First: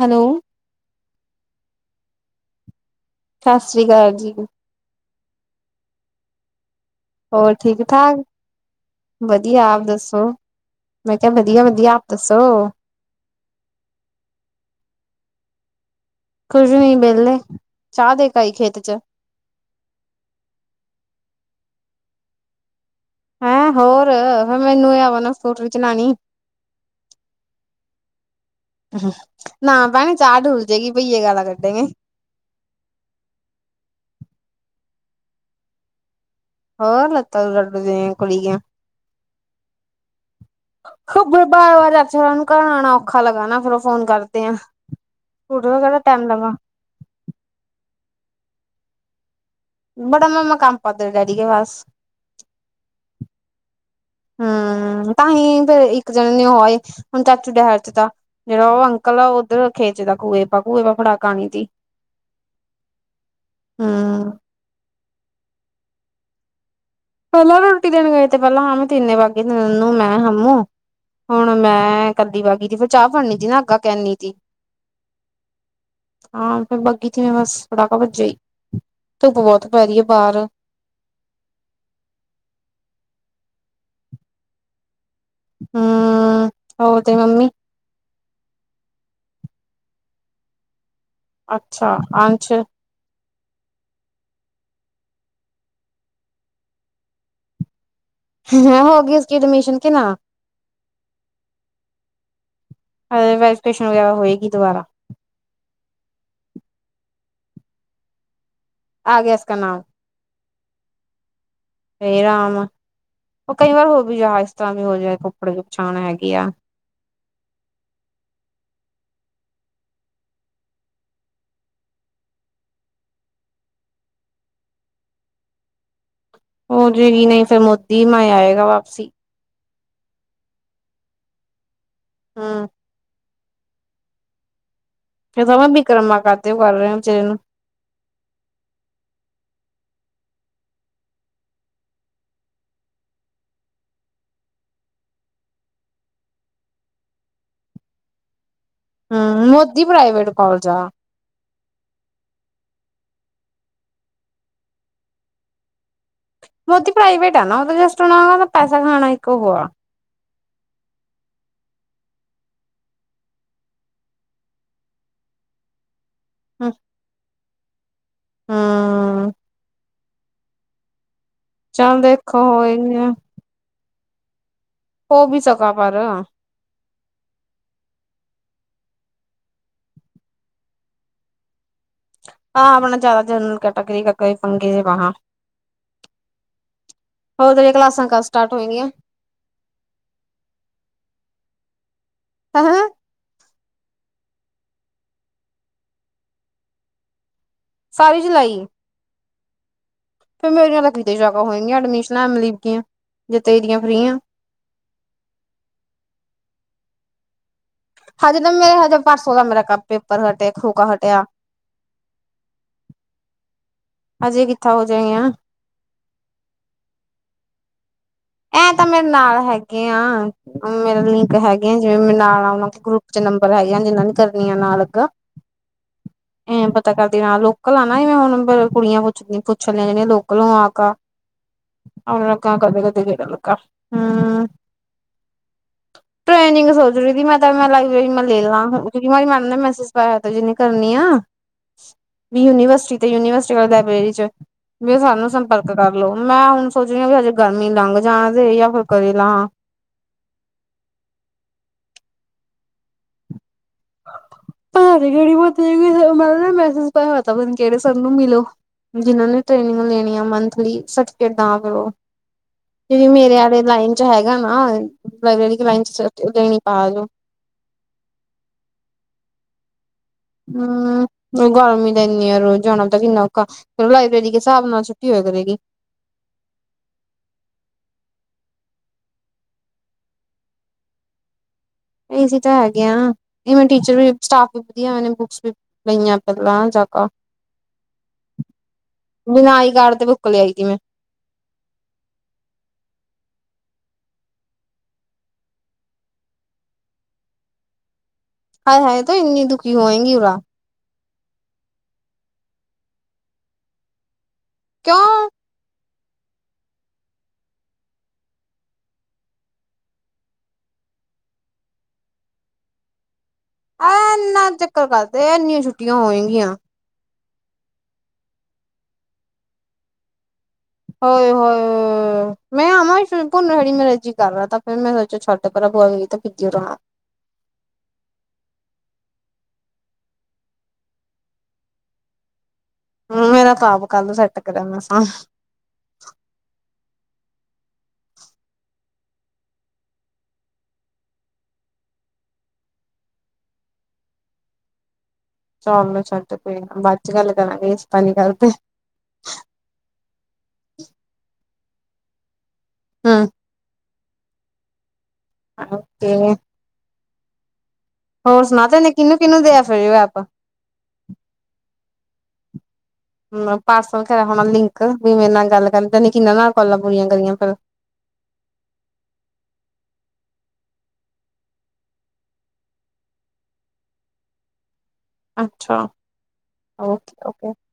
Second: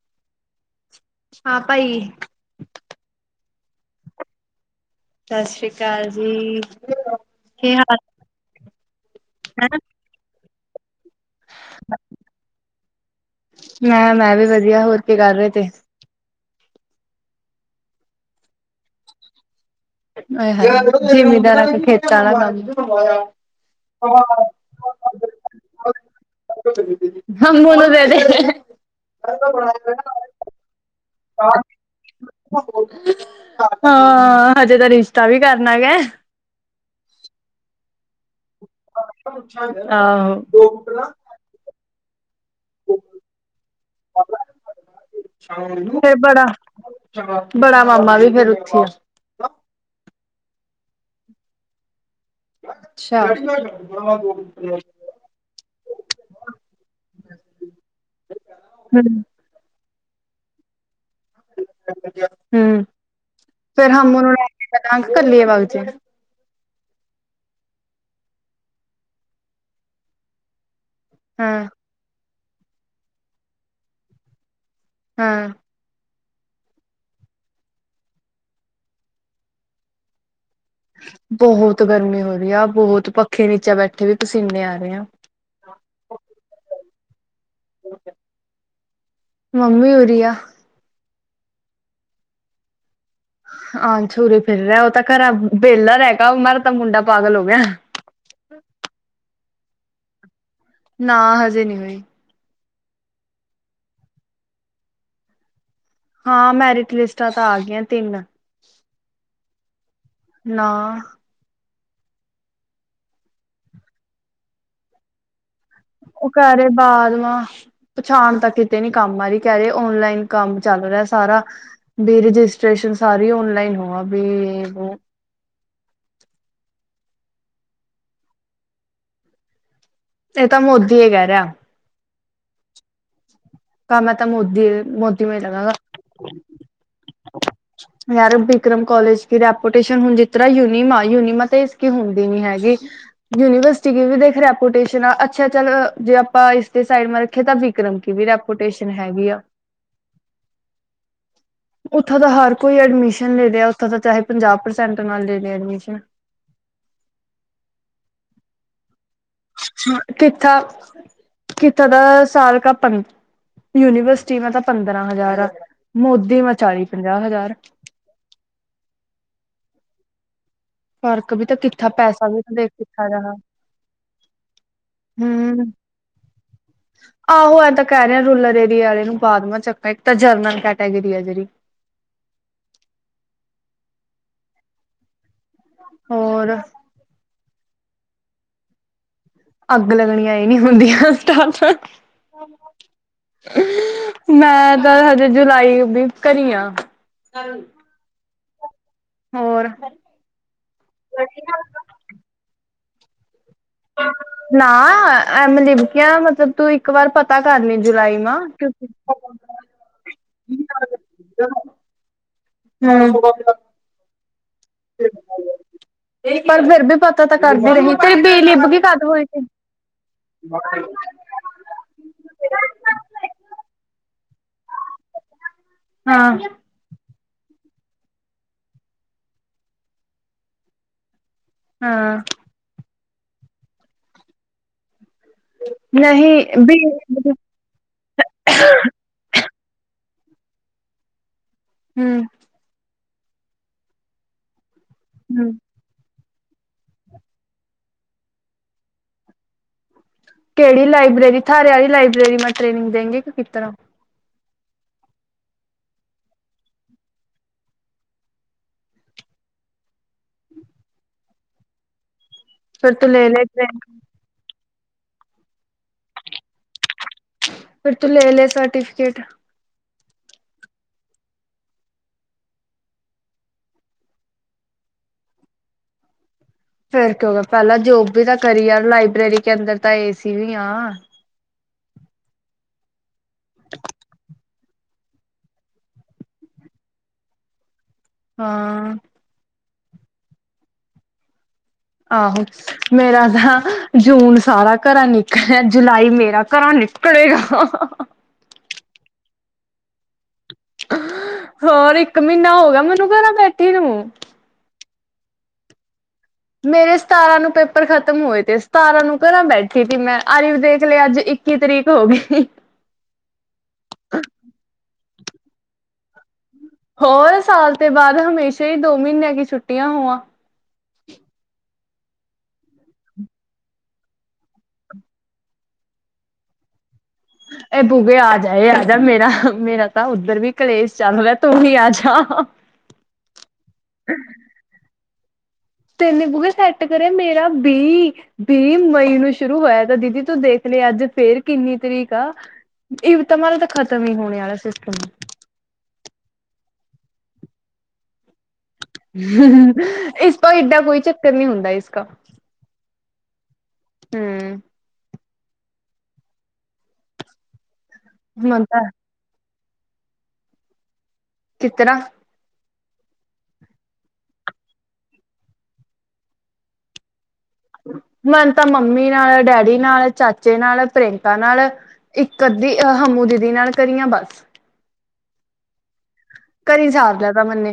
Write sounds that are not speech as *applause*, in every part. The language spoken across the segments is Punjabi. ਹੈਲੋ ਹਾਂ ਭਾਈ ਸਤਿ ਸ੍ਰੀ ਅਕਾਲ ਜੀ ਸਤਿ ਸ੍ਰੀ ਅਕਾਲ ਜੀ ਹੋਰ ਕੀ ਠੀਕ ਹਾਲ ਠਾਕ ਵਧੀਆ ਹੈ। ਆਪ ਦੱਸੋ ਮੈਂ ਕਿਹਾ ਵਧੀਆ ਵਧੀਆ ਆਪ ਦੱਸੋ ਮੈਂ ਮੈਂ ਵੀ ਵਧੀਆ ਹੋਰ ਕੀ ਕਰ ਰਹੇ ਤੇ ਕੁਝ ਨੀ ਵਿਹਲੇ ਚਾਹ ਦੇ ਕਾਈ ਖੇਤ ਚ ਆਏਹਏ ਜ਼ਿਮੀਦਾਰਾਂ ਖੇਤਾਂ ਵਾਲਾ ਕਮ ਹੈਂ ਹੋਰ ਫ ਮੈਨੂੰ ਇਹ ਆ ਵ ਨਾ ਸੂਟਰ ਚਲਾਣੀ ਹੰ ਬੂਨਦੇ ਨਾ ਭੈਣੇ ਚਾਹ ਢੁਲ ਜਾਏਗੀ ਪਈ ਹਾਂ ਹਜੇ ਤ ਰਿਸ਼ ਤਾ ਵੀ ਕਰਨਾ ਕੀਆ ਹੋਰ ਲੱਤਾ ਦ ਲਡੂ ਦੀ ਕੁੜੀੀਆਂ ਆਹੋ ਖਬੇ ਬਾਰ ਅ ਗਇਆ ਘਣ ਆਉਣਾ ਔਖਾ ਲਗਾ ਨਾ ਫੇਿਰ ਉਹ ਫੋਨ ਕਰਦੇ ਆ ਫ ਬੜਾ ਬੜਾ ਮਾਮਾ ਵੀ ਫੇਰ ਉਥੇ ਬੜਾ ਮੈਂਮਾ ਕੰਮ ਕਰਦਾ ਡੈਡੀ ਕੇ *unintelligible* ਅੱਛਾ ਹਮ ਤਾਂਹੀ ਫੇਰ ਇੱਕ ਜਣੇ ਨੇ ਉਹਏ ਹੁਣ ਚਾਚੂ ਡਹਿਰ ਚ ਤਾਂ ਜਿਹੜਾ ਉਹ ਅੰਕਲ ਆ ਉੱਧਰ ਖੇਚ ਦਾ ਘੂਹੇ ਕੁੂਹੇ ਫੜਾ ਪਾਣੀ ਦੀ ਹਮ ਫੇਰ ਹਮ ਉਹਨ ਹੂੰ ਲੈ ਕੇ ਪਤੰਗ ਕਲੇ ਬਾਗੀ ਚ ਪਹਿਲਾਂ ਰੋਟੀ ਦੇਣ ਗਏ ਤੇ ਪਹਿਲਾਂ ਹਾਂ ਤਿੰਨੇ ਬਾਗੇ ਤਨੂੰ ਮੈਂ ਹਾਮੂੰ ਹੁਣ ਹਾਂ ਮੈਂ ਕੀ ਬਾਗੀ ਸੀ ਫਿਰ ਚਾਹ ਫੜਨੀ ਸੀ ਨਾ ਅੱਗਾ ਕਹਨੀ ਸੀ ਹਾਂ ਹਾਂ ਫ ਬਾਗੀ ਸੀ ਮੈਂ ਬਸ ਫੜਾਕਾ ਵੱਜਿਆ ਹੀ ਧੁੱਪ ਬਹੁਤ ਪੈ ਰਹੀ ਹੈ ਬਾਹਰ ਬਹੁਤ ਗਰਮੀ ਹੋ ਰਹੀ ਆ ਬਹੁਤ ਪੱਖੇ ਨੀਚਾ ਬੈਠੇ ਵੀ ਪਸੀਨੇ ਆ ਰਹੇ ਆ ਹਮ ਹੋਰ ਤੇ ਮੰਮੀ ਮੰਮੀ ਉਰੀਆ ਅੱਛਾ ਅਛ ਹਾਂ ਛੂਰੇ ਫਿਰ ਰਿਹਾ ਉਹ ਤਾਂ ਘਰ ਵਿਹਲਾ ਰਹਿ ਗਿਆ ਮਰ ਤਾਂ ਮੁੰਡਾ ਪਾਗਲ ਹੋ ਗਿਆ ਮੈਂ ਹੋ ਗਈ ਉਸ ਐਡਮਿਸ਼ਨ ਕਿ ਨਾ ਨਾ ਹਜੇ ਨਹੀਂੀ ਹੋਈ ਅ ਰਜਿਸਟ੍ਰੇਸ਼ਨ ਵਗੈਰਾ ਹੋਏਗੀ ਦੁਬਾਰਾ ਹਾਂ ਮੈਰਿਟ ਲਿਸਟਾਂ ਤਾਂ ਆ ਗਈਆਂ ਤਿੰਨ ਆ ਗਿਆ ਇਸ ਕਾ ਨਾਮ ਨਾ ਹੇ ਰਾਮ ਉਹ ਕਈ ਵਾਰ ਹੋ ਵੀ ਜਾ ਇਸ ਤਰ੍ਹਾਂ ਵੀ ਹੋ ਜਾਏ ਕੱਪੜੇ ਦੀ ਪਛਾਣ ਉਹ ਹੈਗੀ ਆ। ਕਰਰੇ ਬਾਦ ਵਾਂ ਪਛਾਣ ਤਾਂ ਕਿਤੇ ਨੀ ਕੰਮ ਆਾਰੀ ਕਹਿ ਰਹੇ ਔਨਲਾਈਨ ਕੰਮ ਚੱਲ ਰਿਹਾ ਸਾਰਾ ਵੀ ਰਜਿਸਟ੍ਰੇਸ਼ਨ ਸਾਰੀ ਓਨਲਾਈਨ ਹੋ ਬ *unintelligible* ਹੋ ਜਾਏਗੀ ਨਹੀਂ ਫੇਿਰ ਮੋਦੀ ਮੈਂ ਆਏਗਾ ਵਾਪਸੀ ਇਹ ਤਾਂ ਮੋਦੀ ਕਹਿ ਰਿਹਾ ਹਾਂ ਕੰਮ ਤਾਂ ਮੁਦੀ ਫ ਤਾਂ ਮੈਂ ਬਕਰਮਾ ਕਰ ਤੇਓ ਕਰ ਰਿਹਾ ਚਰੇ ਨੂੰ ਯਾਰ ਬਕਰਮ ਕੋਾਲਜ ਦੀ ਰੈਪੂਟੇਸ਼ਨ ਹੁਣ ਜਿਸ ਤਰ੍ਹਾਂ ਯੂਨੀਮਾ ਯੂਨੀਮਾ ਤਾਂ ਇਸੀ ਹੁੰਦੀ ਨੀ ਹੈ ਯੂਨੀਵਰਸਿਟੀ ਵੀ ਦੇਖ ਰੈਪਟ ਅੱਛਾ ਚੱਲ ਜੇ ਆਪਾਂ ਇਸਦੇ ਸਾਈਡ ਰੱਖੇ ਤਾਂ ਵਿਕਰਮ ਕੀ ਵੀਰ ਆਪ ਹਮ ਮੋਦੀ ਪ੍ਰਾਈਵੇਟ ਕੋਾਲਜ ਆ ਥ ਹ ਕੋਈਡ ਲ ਚਾਹੇ ਪੰਜਾਹ ਪ੍ਰਸਟ ਮੋਦੀ ਪ੍ਰਾਈਵੇਟ ਆ ਨਾ ਉਹ ਜਸਟ ਉਹਨਾਦਾ ਪੈਸਾ ਖਾਣਾ ਇੱਕ ਉਹ ਆ ਕਿੱਥਾਂ ਕਿੱਥੇ ਦਾ ਸਾਲ ਕ ਪੰ ਯੂਨੀਵਰਸਿਟੀ ਮੈਂ ਤਾਂ ਪੰਦਰਾਂ ਹਜ਼ਾਰ ਮੋਦੇ ਵਾ ਚਾਲੀ ਪੰਜਾਹ ਹਜ਼ਾਰ ਹਾਂ ਫਰਕ ਵੀ ਤਾਂ ਕਿੱਥ ਚੱਲ ਪੈਸਾ ਵੀ ਦੇਖੋ ਦੇ ਹੋਏਗੀ ਕਿੱਥ ਜਾਹਾ ਉਹ ਵੀ ਚਕਾਕਾਰ ਆਹੋ ਐਂ ਤਾਂ ਕਹਿ ਰਿਹੇ ਰੂਰਲ ਏਰੀਆ ਵਾਲੇ ਨੂੰ ਬਾਦ ਚੱਕ ਇੱਕ ਤਾਂ ਜਨਲ ਕੈਟੇਗਰੀ ਆ ਜਿਹੜੀ ਹਹ ਆਪਣਾ ਜ਼ਿਆਦਾ ਜਨਰਲ ਕੈਟਾਗਰੀ ਕਈ ਫੰਗੇ ਜੇ ਬਾਂ ਹੋਰ ਕਲਾਸਾਂ ਸਟਾਰਟ ਹੋਏਗੀਆਂ ਅੱਗ ਲੱਗਣੀਆਂ ਇਹ ਨਹੀਂੀ ਹੁੰਦੀਆਂਟ ਹੈਂ ਮੈਂ ਤਾਂ ਹਜੇ ਜੁਲਾਈ ਵੀ ਕਰ ਆ ਸਾਰੀ ਜਲਾਈ ਹੋਰ ਫੇਿਰ ਮੇਰੀਆਂ ਤਾਂ ਕਿਤੇ ਜਗਾ ਹੋਏਗੀਆਂ ਐਡਮਿਸ਼ਨਾਂ ਐ ਲ ਗੀਆਂ ਨਾ ਐ ਮ ਲਿਬਕੀਆਂ ਮਤਲਬ ਤੂੰ ਇੱਕ ਵਾਰ ਪਤਾ ਕਰਨੀ ਹਜੇ ਤਾਂ ਮੇਰੇ ਹਜੇ ਪਰਸੋ ਦਾ ਮੇਰਾ ਕੱ ਪੇਪਰ ਹਟਿਆ ਖਰੋਕਾ ਹਟਿਆ ਹਮ ਹਜੇ ਕਿੱਥਾਂ ਹੋ ਜਾਏ ਹ ਪਰ ਫੇਿਰ ਵੀ ਪਤਾ ਤਾਂ ਕਰਦੀ ਰਹੀ ਤੇਰੀ ਬੀ ਇਹ ਲਿਬਕੀ ਤਾਂ ਕਦ ਮੇਰੇ ਹੋਈ ਨਾਲ ਸੀ ਹੈਗੇ ਆ ਮੇਰਾ ਲਿੰਕ ਹੈਗੇ ਆ ਜਿਵੇਂ ਮੇਰੇ ਨਾਲ ਆਨਾਂ ਦੇ ਗਰੁੱਪ ਚ ਨੰਬਰ ਹੈਗਾ ਜਿੰਨਾ ਨੀ ਕਰਨੀੀਆਂ ਨਾਲ ਅੱਗਾ ਹਾਂ ਐ ਪਤਾ ਕਰ ਲੋਕਲ ਆ ਨਾ ਮੈਂ ਹੁਣ ਕੁੜੀਆਂ ਪੁੱਛ ਪੁੱਛਣ ਲ ਜਦੀੀਆਂ ਲੋਕਲ ਨੂੰ ਆ ਕ ਹਾਂ ਅਰ ਕਦੇ ਕਦੇ ਕੇੜ ਨ ਹਮ ਨਹੀਂ ਟ੍ਰੇਨਿੰਗ ਬੀ ਸੋਚ ਰਹੀ ਸੀ ਮੈਂ ਤਾਂ ਮੈਂ ਲਾਈਬ੍ਰੇਰੀ ਮੈਂ ਲੈ ਲਵ ਕਿਉਂਕਿ ਮਰੀ ਮੈਡਮ ਨੇ ਮੈਸਜ ਜਿਹਨੀ ਕਰਨੀ ਆ ਹੂੰ ਵੀ ਯੂਨੀਵਰਸਿਟੀ ਤੇ ਯੂਨੀਵਰਸਿਟੀ ਵਾਲੇ ਲਾਇਬ੍ਰੇਰੀ ਚ ਵੀ ਸਾਨੂੰ ਹੂੰ ਸੰਪਰਕ ਕਰ ਲੋ ਮੈਂ ਹੁਣ ਸੋਚ ਰਹੀ ਹਾਂ ਵੀ ਹਜੇ ਗਰਮੀ ਲੰਘ ਜਾਣਦੇ ਫ ਕਰਦੇਲਾਾਂ ਕਿਹੜੀ ਲਾਇਬ੍ਰੇਰੀ ਥਾਰੇ ਵਾਲੀ ਲਾਇਬ੍ਰੇਰੀ ਮੈਂ ਟ੍ਰੇਨਿੰਗ ਦੇਗੀ ਕਿ ਕਿਸ ਤਰ੍ਹਾਂ ਭ ਗੜੀ ਮ ਮ ਮੈਸੇਜ ਪ ਕਿਹੜੇ ਸਭ ਨੂੰ ਮਿਲੋ ਜਿਨਾਂ ਨੇ ਟ੍ਰੇਨਿੰਗ ਲੈਣੀ ਆ ਮੰਥਲੀ ਸਰਟੀਫਿਕੇਟ ਦਾ ਪ ਉਹ ਜਿਹੜੀ ਮੇਰੇ ਵਾਲੇ ਲਾਈਨ ਚ ਹੈਗਾ ਨਾ ਲਬ੍ਰੇਰੀ ਲਾਈਨ ਚ ਦੇਣੀ ਪਾ ਜੋਓ ਫਿਰ ਤੂੰ ਲੈ ਲੈ ਸਰਟੀਫਕੇਟ ਹਮ ਗਰਮੀ ਦਾ ਇਨੀ ਯ ਰੋ ਜਾਣਾ ਤਾਂ ਕਿੰਨਾ ਔਖਾ ਲਾਇਬ੍ਰੇਰੀ ਦੇ ਹਿਸਾਬ ਨਾਲ ਛੁੱਟੀ ਹੋ ਕਰੇਗੀ ਫੇਰ ਕਿਂ ਗਿਆ ਪਹਿਲਾਂ ਜੋਬ ਵੀ ਤਾਂ ਕਰੀ ਯ ਲਾਇਬ੍ਰੇਰੀ ਕੇ ਅੰਦਰ ਤਾਂ ਏਸੀ ਵੀ ਆ ਇ ਤਾਂ ਹੈਗੇ ਆ ਇਹਵੇਂ ਟੀਚਰ ਵੀ ਸਟਾਫ ਵਧੀਆ ਉਹਨੇ ਬੁੱਕਸ ਵੀ ਲਈਆਂ ਪਹਿਲਾਂ ਜਾ ਹਾਂ ਬਿਨਾਂ ਆਈ ਕਾਰਡ ਤੇ ਬੁੱਕ ਲਿਆਈਗੀ ਮੈਂ ਆਹੋ ਮੇਰਾ ਤਾਂ ਜੂਨ ਸਾਰਾ ਘਰ ਨਿਕਲਿਆ ਜੁਲਾਈ ਮੇਰਾ ਘਰ ਨਿਸ ਕੜਗਾ ਹਾਏ ਹਾਏ ਤਾਂ ਇੰਨੀ ਦੁਖੀ ਹੋਏਂਗੀ ਉਾਹ ਹੋਰ ਇੱਕ ਮਹੀਨਾ ਹੋ ਗਿਆ ਮੈਨੂੰ ਘਰਾਂ ਬੈਠੇ ਨੂੰ ਮੂੰ ਕਿਆ ਮੇਰੇ ਸਤਾਰਾਂ ਨੂੰ ਪੇਪਰ ਖਤਮ ਹੋਏ ਤੇ ਸਤਾਰਾਂ ਨੂੰ ਘਰਾਂ ਬੈਠੀ ਸੀ ਮੈਂ ਅਰੀਫ਼ ਦੇਖ ਲ ਅੱਜ ਇੱਕੀ ਤਰੀਕ ਹੋ ਗਈ ਆ ਇਨਾ ਚੱਕਰ ਕਰਦੇ ਇੰਨੀਆਂ ਛੁੱਟੀਆਂ ਹੋਏਗੀਆਂ ਹੋਰ ਸਾਲ ਤੋਂ ਬਾਅਦ ਹਮੇਸ਼ਾ ਹੀ ਦੋ ਮਹੀਨਿਆਂ ਕੀ ਛੁੱਟੀਆਂ ਹੋਵਾਂ ਹੋ ਹੋ ਮੈਂ ਆਵਾਂ ਭੁੰਨ ਹੜੀ ਮੇਰੇ ਜੀ ਕਰ ਤਾਂ ਫੇਿਰ ਮੈਂ ਸੋਚੋ ਛੋਡੇ ਭਰਾ ਬੂਆ ਤਾਂ ਬੀਜੀਣਾ *inaudible* ਇਹ ਬੂਗੇ ਆ ਜਾਏ ਆ ਜਾ ਮੇਰਾ ਮੇਰਾ ਤਾਂ ਉੱਧਰ ਵੀ ਕਲੇਸ਼ ਚੱਲ ਰਿਹਾ ਤੂੰ ਵੀ ਆ ਜਾ ਹਮ ਮੇਰਾ ਆਪ ਆਪ ਕੱਲ ਸੈੱਟ ਕਰ ਮੈਂ ਸ ਤੇ ਨੇ ਬਗ ਸ ਕਰੇ ਮੇਰਾ ਵੀਹ ਵੀਹ ਮਈ ਨੂੰ ਸ਼ੁਰੂ ਹੋਇਆ ਤਾਂ ਦੀਦੀ ਤੂੰ ਦੇਖ ਲ ਅੱਜ ਫੇਰ ਕਿੰਨੀ ਤਰੀਕ ਆ ਇਹ ਤਾਂ ਮਾ ਤਾਂ ਖਤਮ ਹੀ ਹੋਣੇ ਵਾਲਾ ਸਿਸਟਮ ਚੋਲੋ ਚੱਡ ਕੋਈ ਬੱਚ ਗੱਲ ਤਾਂ ਗ ਪਨੀ ਕਰੱਲ ਇਸ ਤੋਂ ਏਡਾ ਕੋਈ ਚੱਕਰ ਨਹੀਂ ਹੁੰਦਾ ਇਸਕਾ ਹਮ ਹਮ ਓਕੇ ਹੋਰ ਮਨ ਸੁਣਾ ਤੇ ਤਾਂ ਇਹਨੇ ਕਿਹਨੂੰ ਕਿਹਨੂੰ ਦਿਆ ਫਿਰਓ ਆਪਾਂ ਤੇ ਨਾ ਹਮ ਪਾਰਸਲ ਖਰਾ ਹੋਣਾ ਲਿੰਕ ਵੀ ਮੇਰੇ ਨਾਲ ਗੱਲ ਕਰਨ ਤ ਨ ਕਿੰਨਾਂ ਨਾਲ ਕਾਲਾਂ ਪੂਰੀਆਂ ਕਰੀਆਂ ਫਿਰ ਮੈਨ ਤਾਂ ਮੰਮੀ ਨਾਲ ਡੈਡੀ ਨਾਲ ਚਾਚੇ ਨਾਲ ਪ੍ਰਿਅੰਕਾ ਨਾਲ ਇੱਕ ਅੱਧੀ ਅਹ ਹਮੂ ਦੀਦੀ ਨਾਲ ਕਰੀ ਆ ਬਸ ਅੱਛਾ। ਘਰੇ ਨ ਓਕੇ ਸਾਰ ਲੈ ਤ ਓਕੇ ਮੰਨੇ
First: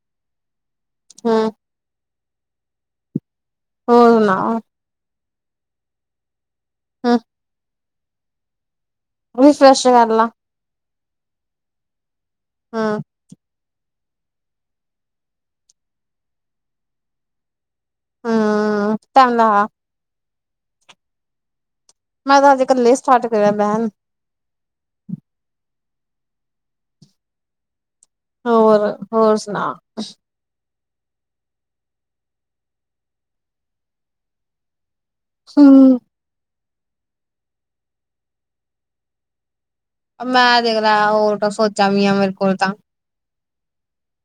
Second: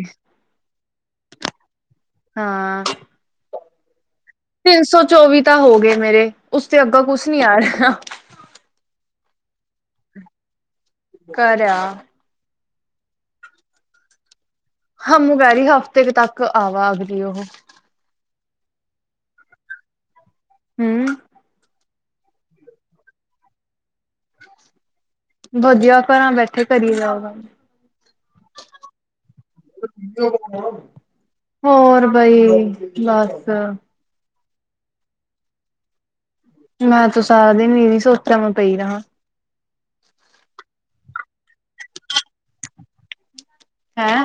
ਹੂੰ ਹਾਂ ਹੋਰ ਸੁਣਾ ਤਿੰਨ ਸੌ ਚੌਵੀ ਤਾਂ ਹੋ ਗਏ ਮੇਰੇ ਉਸ ਤੇ ਅੱਗੋ ਹੂੰ ਕੁਛ ਨੀ ਆ ਰਿਹਾ ਰੀ ਫਰੈਸ਼ ਕਰ ਲਾ ਕਰਿਆ ਹਾਂ। ਹਮੂੰ ਕੈਰੀ ਹਫ਼ਤੇ ਤੱਕ ਆਵਾ ਅਗਲੀ ਉਹ ਹਮ ਟਦਾ ਵਾ ਹਮ। ਮੈਂ ਤਾਂ ਅਜੇ ਇਕੱਲੇ ਸਟਾਰਟ ਕਰਿਆ ਬੈਣ ਵਧੀਆ ਘਾਂ ਬੈਠੇ ਕਰੀ ਜਾਓ ਗ ਹੋਰ ਹੋਰ ਸੁਣਾ ਹੋਰ ਬਈ ਬਸ ਹਮ ਮੈਂ ਤੂੰ ਸਾਰਾ ਦਿਨ ਵੀ ਸੋਤਵ ਪਈ ਰਾਂ ਮੈਂ ਤੇਗਰ ਹੋਰ ਤਾਂ ਸੋਚਾਂ ਵੀ ਆ ਮੇਰੇ ਕੋਲ ਤਾਂ ਹੈਂ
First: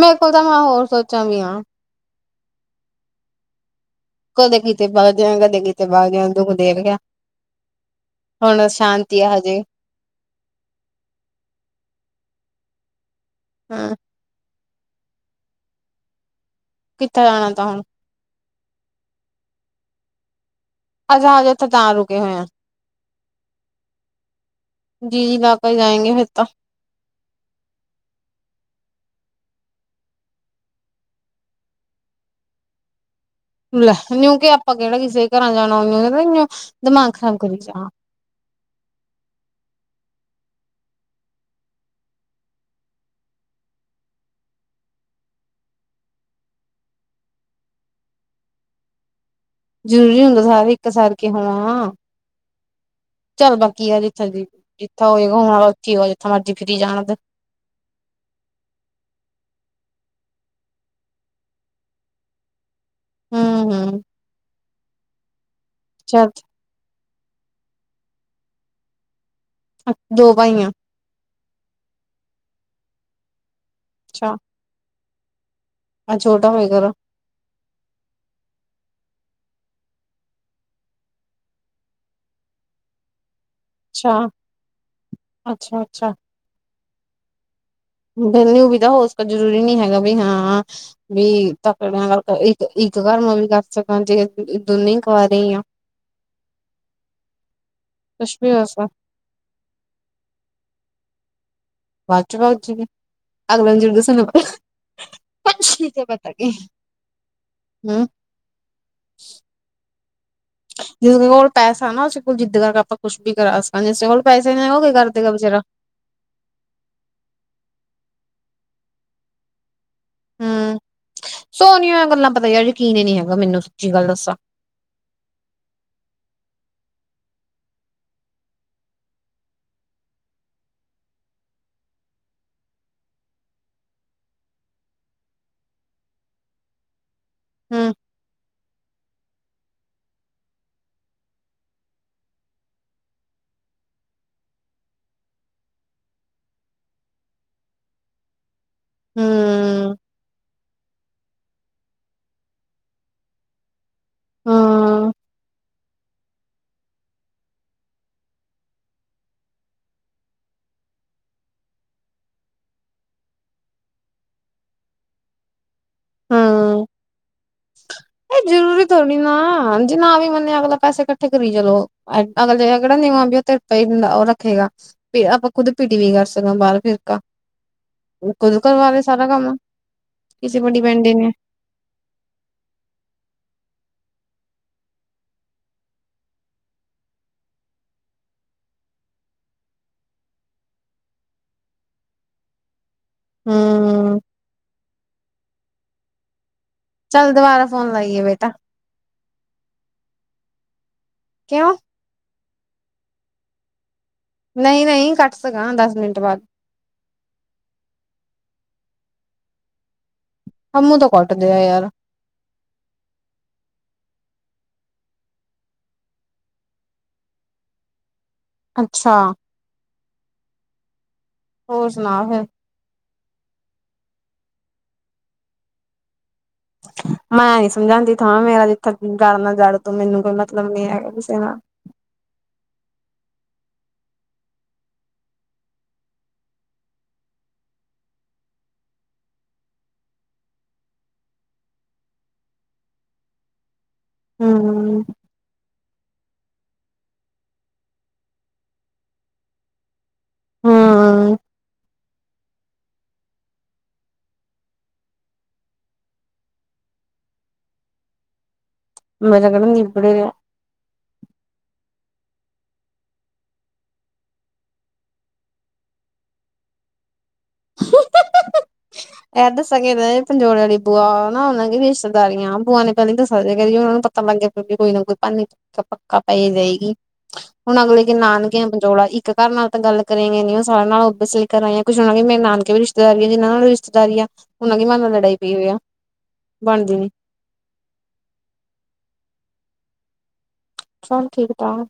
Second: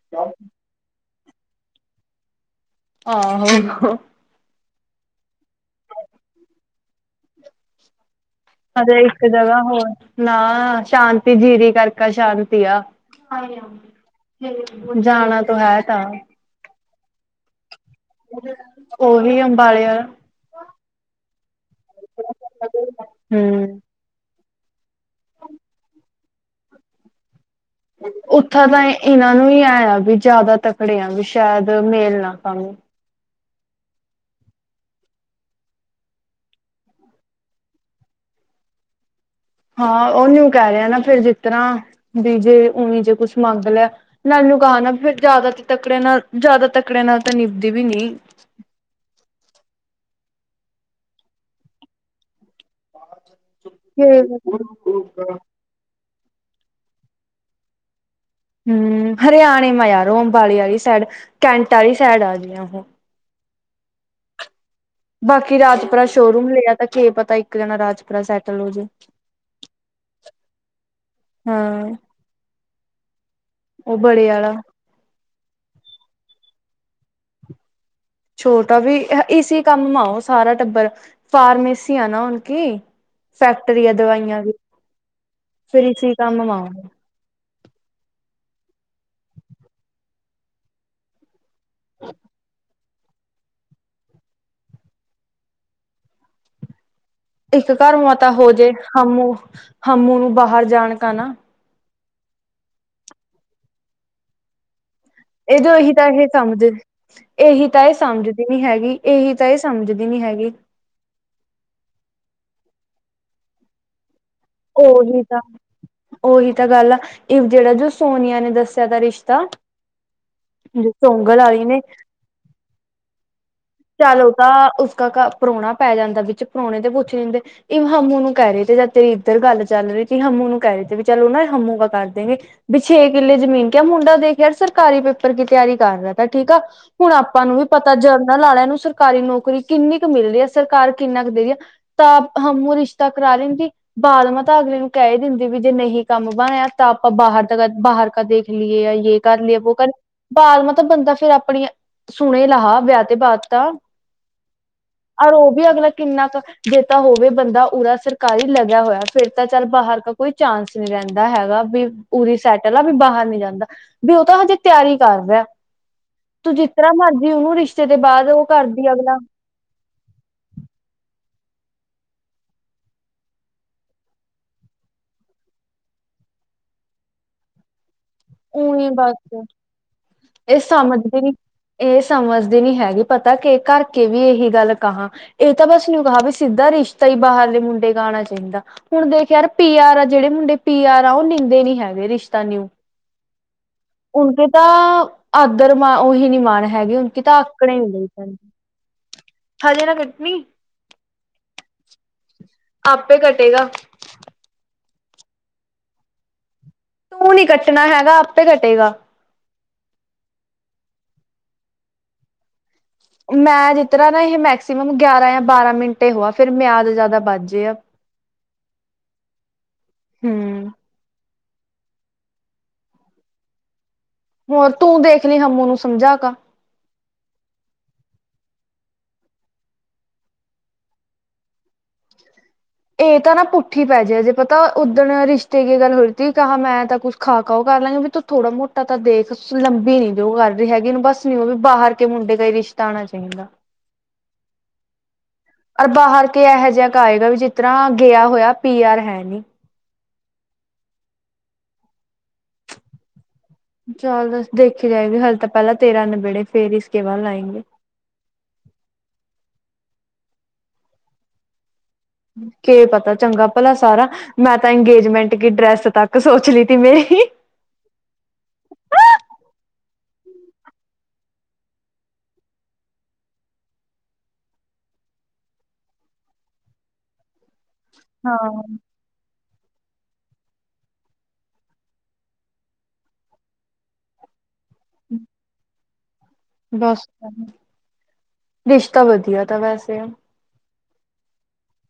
ਮੇਰੇ ਕੋਲ ਤਾਂ ਮੈਂ ਹੋਰ ਸੋਚਾਂ ਵੀ ਹਾਂ। ਆਹੋ ਕਦੇ ਕੀਤੇ ਬਾਗ ਜਾਣ ਕਦੇ ਕੀਤੇ ਬਾਗ ਜਣ ਦੁੱਖ ਦੇਵ ਗਿਆ ਇੱਕ ਜਗ੍ਹਾ ਹੋਰ ਨਾ ਸ਼ਾਂਤੀ ਜੀਰੀ ਕਰਕਾ ਸ਼ਾਂਤੀ ਆ ਹੂੰ ਜਾਣਾ ਤੋਂ ਹੈ ਤਾਂ ਕਿੱਥੇ ਜਾਣਾ ਤੈ ਹੁਣ ਉਹੀ ਅੰਬਾਲੇ ਆ ਜਾਥੇ ਤਾਂ ਰੁਕੇ ਹੋਏ ਆ। ਹੂੰ ਜੀ ਜੀ ਲਾ ਕੇ ਜਾਏ ਗੇ ਫਿਰ ਤਾਂ ਉੱਥਾਂ ਤਾਂ ਇਹਨਾਂ ਨੂੰ ਹੀ ਐ ਆ ਵੀ ਜ਼ਿਆਦਾ ਤਕੜੇ ਆ ਵੀ ਸ਼ਾਇਦ ਮੇਲ ਨਾ ਆਪਾਂ। ਲੈ ਕਿ ਆਪਾਂ ਕਿਹੜਾ ਕਿਸੇ ਘਰਾਂ ਜਾਣਾ ਉਹਨੂੰ ਦਿਮਾਗ ਖਰਾਬ ਕਰੀ ਜਾਣਾ। *inaudible* ਹਾਂ ਉਹਨੂੰ ਕਹਿ ਰਿਹਾ ਨਾ ਫੇਰ ਜਿਸ ਤਰਾ ਵੀ ਜੇ ਉਵੇਂ ਜੇ ਕੁਛ ਮੰਗ ਲਿਆ ਨਾਲੀ। ਦੁਕਾਨ ਏ ਤਾਂ ਫਿਰ ਜ਼ਿਆਦਾ ਤੇ ਤਕੜੇ ਨਾਲ ਜਿਆਦਾ ਤਕੜੇ ਨਾਲ ਤਾਂ ਨਿਭਦੀ ਵੀ ਨਹੀਂ। *inaudible* ਹਰ ਇੱਕ ਸਾਰ ਕੇ ਹੋਵਾਂ। ਚੱਲ ਬਾਕੀ ਆ ਜਿੱਥੇ ਦੀ ਜਿੱਥੇ ਹੋਏਗਾ ਹੁਣ ਵਾਲਾ ਉੱਥੇ ਹੱਥ ਮਰਜੀ ਫ਼ਿਰੀ ਜਾਣਗੇ। ਹਮ ਹਰਿਆਣੇ ਮਾ ਯਾਰੋ ਅੰਬਾਲੀ ਵਾਲੀ ਸਾਈਡ ਕੈਂਟ ਵਾਲੀ ਸਾਈਡ ਆ ਗਈਆਂ ਉਹ। ਹਮ ਹਮ ਬਾਕੀ ਰਾਜਪੁਰਾ ਸ਼ੋਰੂਮ ਲਿਆ ਤਾਂ ਕਿ ਪਤਾ ਇੱਕ ਜਾਣਾ ਰਾਜਪੁਰਾ ਸੈਟਲ ਹੋ ਜੇ। ਦੋ ਭਾਈਆਂ। ਹਾਂ ਉਹ ਬੜੇ ਆਲਾ। ਆਹ ਛੋਟਾ ਹੋਏ ਕਰ। ਛੋਟਾ ਵੀ ਇਸ ਕੰਮ ਆਓ ਸਾਰਾ ਟੱਬਰ ਫਾਰਮੇਸੀ ਆ ਨਾ ਓਨ ਕੀ। ਫੈਕਟਰੀਆਂ ਅੱਛਾ ਦਵਾਈਆਂ ਵੀ ਅੱਛਾ ਫਿਰ ਇਸੀ ਕੰਮ ਵਾਂ। ਬਿਲ ਨਊ ਵੀ ਤਾਂ ਹੋ ਜਰੂਰੀ ਨੀ ਹੈਗਾ ਵੀ ਹਾਂ ਵੀ ਤੱਕ ਗੱਲ ਇੱਕ *inaudible* ਘਰ ਮੈਂ ਵੀ ਕਰ ਸਕਾਂ ਜੇ ਦੋਨੇ ਹੀ ਕਵਾਰੇ ਆ। ਇੱਕ ਘਰ ਮਤਾ ਕੁਛ ਹੋ ਵੀ ਜੇ ਸਕਦਾ ਹੂ ਹਮੂ ਨੂੰ ਬਾਹਰ ਜਾਣ ਕ ਨਾ। ਵੱਧ ਚੁਗਾ ਵ ਚੁ ਅਗਲੇ ਨੂੰ ਜਰ ਦੱਸਣ ਪ *inaudible* ਇਹ ਜੋ ਇਹੀ ਤਾਂ ਇਹ ਸਮਝ ਇਹੀ ਤਾਂ ਇਹ ਹੂੰ ਸਮਝਦੀ ਨੀ ਹੈਗੀ ਇਹੀ ਤਾਂ ਇਹ ਸਮਝਦੀ। ਨੀ ਹੈਗੀ ਜਿਸ ਕੋਲ ਪੈਸਾ ਨਾ ਉਸੇ ਕੋਲ ਜਿੱਦ ਕਰਕੇ ਆਪਾਂ ਕੁਛ ਵੀ ਕਰਾ ਸਕਾਂ ਜਿਸੇ ਕੋਲ। ਪੈਸੇ ਨਹੀਂ ਹੈਗਾ ਉਹ ਕੀ ਕਰ ਉਹੀ ਦੇਗਾ ਤਾਂ ਬੇਚਾਰਾ ਉਹੀ ਤਾਂ ਗੱਲ ਆ ਇਹ ਜਿਹੜਾ ਜੋ ਸੋਨੀਆ ਨੇ। ਦੱਸਿਆ ਤਾਂ ਰਿਸ਼ਤਾ। *unintelligible* ਹਉ *unintelligible* ਸੋਗਲ ਵਾਲੀ ਨੇ ਯਕੀਨ ਹੀ ਨਹੀਂ ਹੈਗਾ ਮੈਨੂੰ ਸੱਚੀ ਗੱਲ ਚਲੋ ਦੱਸਾਂ ਤਾਂ ਉਸ ਕਾ ਪ੍ਰੋਣੀ। *unintelligible* ਪੈ ਜਾਂਦਾ ਵਿੱਚ ਪਰੋਣੇ ਤੇ ਪੁੱਛ ਲਿੰਦੇ ਇ ਹਮ ਉਹਨੂੰ ਕਹਿ ਰਹੇ ਤੇ ਜਾਂ ਤੇਰੀ। *unintelligible* ਇੱਧਰ ਗੱਲ ਚੱਲ ਰਹੀ ਸੀ ਹਮੂ ਨੂੰ ਕਹਿ ਰਹੇ ਤੇ ਵੀ ਚਲੋ ਨਾ ਹਮੂ ਕ ਕਰ ਦੇਗੇ ਵੀ ਛੇ ਕਿੱਲੇ ਜ਼ਮੀਨ ਕਿਆ ਮੁੰਡਾ। ਖੈਰ ਸਰਕਾਰੀ ਪੇਪਰ ਕੀ ਤਿਆਰੀ ਕਰ ਰਿਹਾ ਤਾਂ ਠੀਕ ਆ ਹੁਣ ਆਪਾਂ ਨੂੰ ਵੀ ਹੂੰ ਪਤਾ ਜਨਰਲ ਵਾਲਿਆਂ ਨੂੰ। ਸਰਕਾਰੀ ਨੌਕਰੀ ਕਿੰਨੀ ਕੁ ਮਿਲ ਰਹੀ ਹੈ ਸਰਕਾਰ ਕਿੰਨਾ ਕੁ ਦੇ ਰਹੀ ਹੈ ਤਾਂ ਮਾਮੁ ਰਿਸ਼ਤਾ ਕਰਾ। *unintelligible* *unintelligible* ਬਾਦ ਮਾ ਤਾਂ ਅਗਲੀ ਨੂੰ ਕਹਿ ਹੀ ਦਿੰਦੀ ਵੀ ਜੇ ਨਹੀਂ ਕੰਮ ਬਣਿਆ ਤਾਂ ਆਪਾਂ ਬਾਹਰ ਦਾ ਬਾਹਰ ਕਦੇ। *unintelligible* ਖ ਲਈਏ ਯ ਕਰ ਲਏ ਵੋ ਕਰ। ਹੂੰ ਬਾਦ ਮੇ ਬੰਦਾ ਫੇਰ ਆਪਣੀ ਸੁਣੇ ਲਹਾ ਵਿਆਹ ਤੇ ਬਾਅਦ ਤਾਂ। ਹਾਂ *unintelligible* ਰ ਉਹ ਵੀ ਅਗਲਾ ਕਿੰਨਾ ਕੁ ਜੇ ਤਾ ਹੋਵੇ ਬੰਦਾ ਉਰਾ ਸਰਕਾਰੀ ਲਗ। *unintelligible* ਹੋਇਆ ਫਿਰ ਤਾਂ ਚੱਲ ਬਾਹਰ ਕ ਕੋਈ ਚਾਂਸ ਨੀ ਰਹਿੰਦਾ ਹੈਗਾ ਵੀ ਉੂਰੀ ਸੈਟਲ ਆ ਵੀ ਬਾਹਰ ਨੀ ਜਾਂਦਾ। ਵੀ ਉਹ ਤਾਂ ਹਜੇ ਤਿਆਰੀ ਕਰ ਰਿਹਾ। ਤੂੰ ਜਿਸ ਹਉ। ਤਰ੍ਹਾਂ ਮਰਜੀ ਉਹਨੂੰ ਰਿਸ਼ਤੇ ਦੇ ਬਾਅਦ ਹਉ ਉਹ ਇਹ ਜ਼ਰੂਰੀ ਕਰਦੀ ਥੋੜੀ ਅਗਲਾ ਨਾ ਹਾਂਜੀ ਨਾ ਵੀ ਮੰਨੇ ਅਗਲਾ ਪੈਸੇ ਕੱ। *unintelligible* ਠ ਕਰੀ ਚਲੋ ਅਗਲ ਜਿਹਾ ਕਿਹੜਾ ਨੀਵਾਂ ਵੀ ਉਹ ਤਿਰ ਪ ਉਹ ਰੱਖੇਗਾ ਆਪਾਂ ਖੁੱਦ ਪਿਟ ਵੀਗਾ। *unintelligible* ਕਰ ਸਕਾਂ ਬਾਹਰ ਫਿਰਕਾ ਖੁਦ ਕਰਵਾ ਉਵੇਂ ਲਏ ਸਾਰਾ ਬਸ ਕੰਮ ਕਿਸੇ ਇਹ ਵੱਡੀ। ਸਮਝਦੇ ਨੀ ਇਹ ਸਮਝਦੇ ਨੀ ਹੈਗੀ ਪਤਾ ਕਿ ਘਰ ਕੇ ਵੀ ਇਹੀ ਗੱਲ ਕਹਾਂ ਇਹ ਤਾਂ ਬਸ ਨਿਊ ਕਹਾਂ ਵੀ ਸਿੱਧਾ ਰਿਸ਼ਤਾ ਹੀ ਬਾਹਰਲੇ ਮੁੰਡੇ ਕਾ ਆਉਣਾ ਚਾਹੀਦਾ *unintelligible* ਹੁਣ ਦੇਖ ਯਾਰ ਪੀ ਆਰ ਆ ਜਿਹੜੇ ਮੁੰਡੇ ਪੀ ਆਰ ਆ ਉਹ ਲੈਂਦੇ ਨੀ ਹੈਗੇ ਰਿਸ਼ਤਾ ਨਊ। *unintelligible* ਹਮ। *unintelligible* ਉਨਕੇ ਤਾਂ ਆਦਰ ਮਾ ਉਹੀ ਨੀ ਮਾਣ। *unintelligible* ਹੈਗੀ ਹੁਣ ਕਿ ਚੱਲ ਤਾਂ ਦੁਬਾਰਾ ਆਕੜ ਹੀ ਫੋਨ ਨੀ ਲਾਈਏ ਬੇਟਾ ਹਜ ਨਾ ਕੱਟਣੀ। *unintelligible* ਕਿਉਂ? *unintelligible* ਆਪੇ ਘਟੇਗਾ। *unintelligible* ਨਹੀਂ ਨਹੀਂ ਕੱਟ ਸਕਾਂ ਦਸ ਮਿੰਟ ਬਾਅਦ। ਤੂੰ ਨੀ ਕੱਟਣਾ ਹੈਗਾ ਆਪੇ ਕੱਟੇਗਾ ਹਮੂੰ ਤਾਂ ਕੱਟਦੇ ਆ ਯਾਰ ਮੈਂ ਜਿਸ ਤਰ ਨਾ ਇਹ ਮੈਕਸੀਮਮ ਗਿਆਰਾਂ ਜਾਂ ਬਾਰਾਂ ਮਿੰਟੇ ਹੋ ਆ ਫਿਰ ਮਿਆਦ ਜਿਆਦਾ ਬੱਚ ਜਾੇ ਆ ਅੱਛਾ ਹਉ ਹੋਰ ਸੁਣਾ ਫਿਰ ਹੋਰ ਤੂੰ ਦੇਖ ਲਈ ਹਮੂ ਨੂੰ ਸਮਝਾ ਕ *inaudible* ਮੈਂ ਨੀ ਸਮਝਾਉਂਦੀਥਾਂ ਮੇਰਾ ਜਿੱਥੇ ਗੜਨਾ ਜੜ ਤੂੰ ਮੈਨੂੰ ਕੋਈ ਮਤਲਬ ਨੀ ਹੈਗਾ ਕਿਸੇ ਨਾਲ *inaudible* ਇਹ ਤਾਂ ਨਾ ਪੁੱਠ ਹੀ ਪੈ ਜੇ ਜੇ ਪਤਾ ਉੱਦਣ ਰਿਸ਼ਤੇ ਕੀ ਗੱਲ ਹੋਈ ਤ ਕਿਹਾ ਮੈਂ ਤਾਂ ਕੁੱਛ ਖਾ ਖਾਓਗਾ ਕਰ ਲਾਂਗੇ ਵੀ ਤੂੰ ਥੋੜਾ ਮੋਟਾ ਤਾਂ ਦੇਖ ਲੰਬੀ ਨੀ ਜੋ ਉਹ ਕਰ ਰਹੀ ਹੈਗੀ ਬਸ ਨੀ ਉਹ ਵੀ ਬਾਹਰ ਕੇ ਮੁੰਡੇ ਕਈ ਰਸ਼ ਪਤਾਉਣਾ ਚਾਹੀਦਾ ਹਉ ਰ ਬਾਹਰ ਕੇ ਇਹੋ ਜਿਹਾ ਕਏਗਾ ਵੀ ਜਿਸ ਤਰ੍ਹਾਂ ਗਿਆ ਹੋਇਆ ਪੀ ਯਰ ਹੈ ਨਹੀਂ ਹੂੰ ਚੱਲ ਦੱਸ ਦੇਖੀ ਜਾਏਗੀ ਹਲੇੇ ਤਾਂ ਪਹਿਲਾਂ ਤੇਰਾਂ ਨਬੇੜੇ ਫੇਰ ਇਸਕੇ ਬਾਅਦ ਲਾਏਂ ਗੀ। ਮਿਲਗੜ ਇਬੜ ਕੀ ਪਤਾ ਚੰਗਾ ਭਲਾ ਸਾਰਾ ਮੈਂ ਤਾਂ ਅੰਗੇਜਮੈਂਟ ਕੀ ਡਰੈਸ ਤੱਕ ਸੋਚ ਲਈ ਤ ਮੇਰੀ *inaudible* ਇਹ ਦੱਸਾਂ ਕਿਹ ਪੰਜੋੜ ਵਾਲੀ ਬੂਆ ਨਾ ਉਹਨਾਂ ਰਿਸ਼ਤੇਦਾਰੀਆਂ ਬੂਆ ਨੇ ਪਹਿਲਾਂ ਦੱਸ ਸੀ ਉਹਨਾਂ ਨੂੰ ਪਤਾ ਲੱਗ ਫਿਰ ਵੀ ਕੋਈ ਨਾ ਕੋਈ ਭ ਪੱਕਾ ਪੈ ਜਾਏਗੀ ਹੁਣ ਅਗਲੇ ਦਿਨ ਹਾਂ ਆਨ ਗ ਪੰਜੋਲਾ ਇੱਕ ਘਰ ਨਾਲ ਗੱਲ ਕਰੇਗੇ ਨੀ ਉਹ ਸਾਰਿਆਂ ਨਾਲ ਉਸ ਲਈ ਕਰਾਂ ਕੁਛ ਹੋਾਂਗੇ ਮੇਰੇ ਨਾਨਕੇ ਵੀ ਰਿਸ਼ਤੇਦਾਰਾਰੀ ਆ ਜਿਹਨਾਂ ਨਾਲ ਵੀ ਰਿਸ਼ਤੇਦਾਰੀ ਆ ਉਹਨਾਂ ਦੀ ਮਨ ਨਾਲ ਲੜਾਈ ਪਈ ਹੋਈ ਆ ਬਣਦੀ ਬਸ ਨੀ ਡਿਸ਼ ਤਾਂ ਵਧੀਆ ਤਾ ਵੈਸੇ ਸਭ ਠੀਕ ਠਾਕ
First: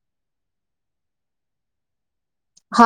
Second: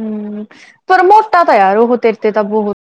ਹਮ ਫਿਰ ਮੋਟਾ ਤਾਂ ਯਾਰ ਉਹ ਤੇਰੇ ਤੇ ਤਾਂ ਬਹੁਤ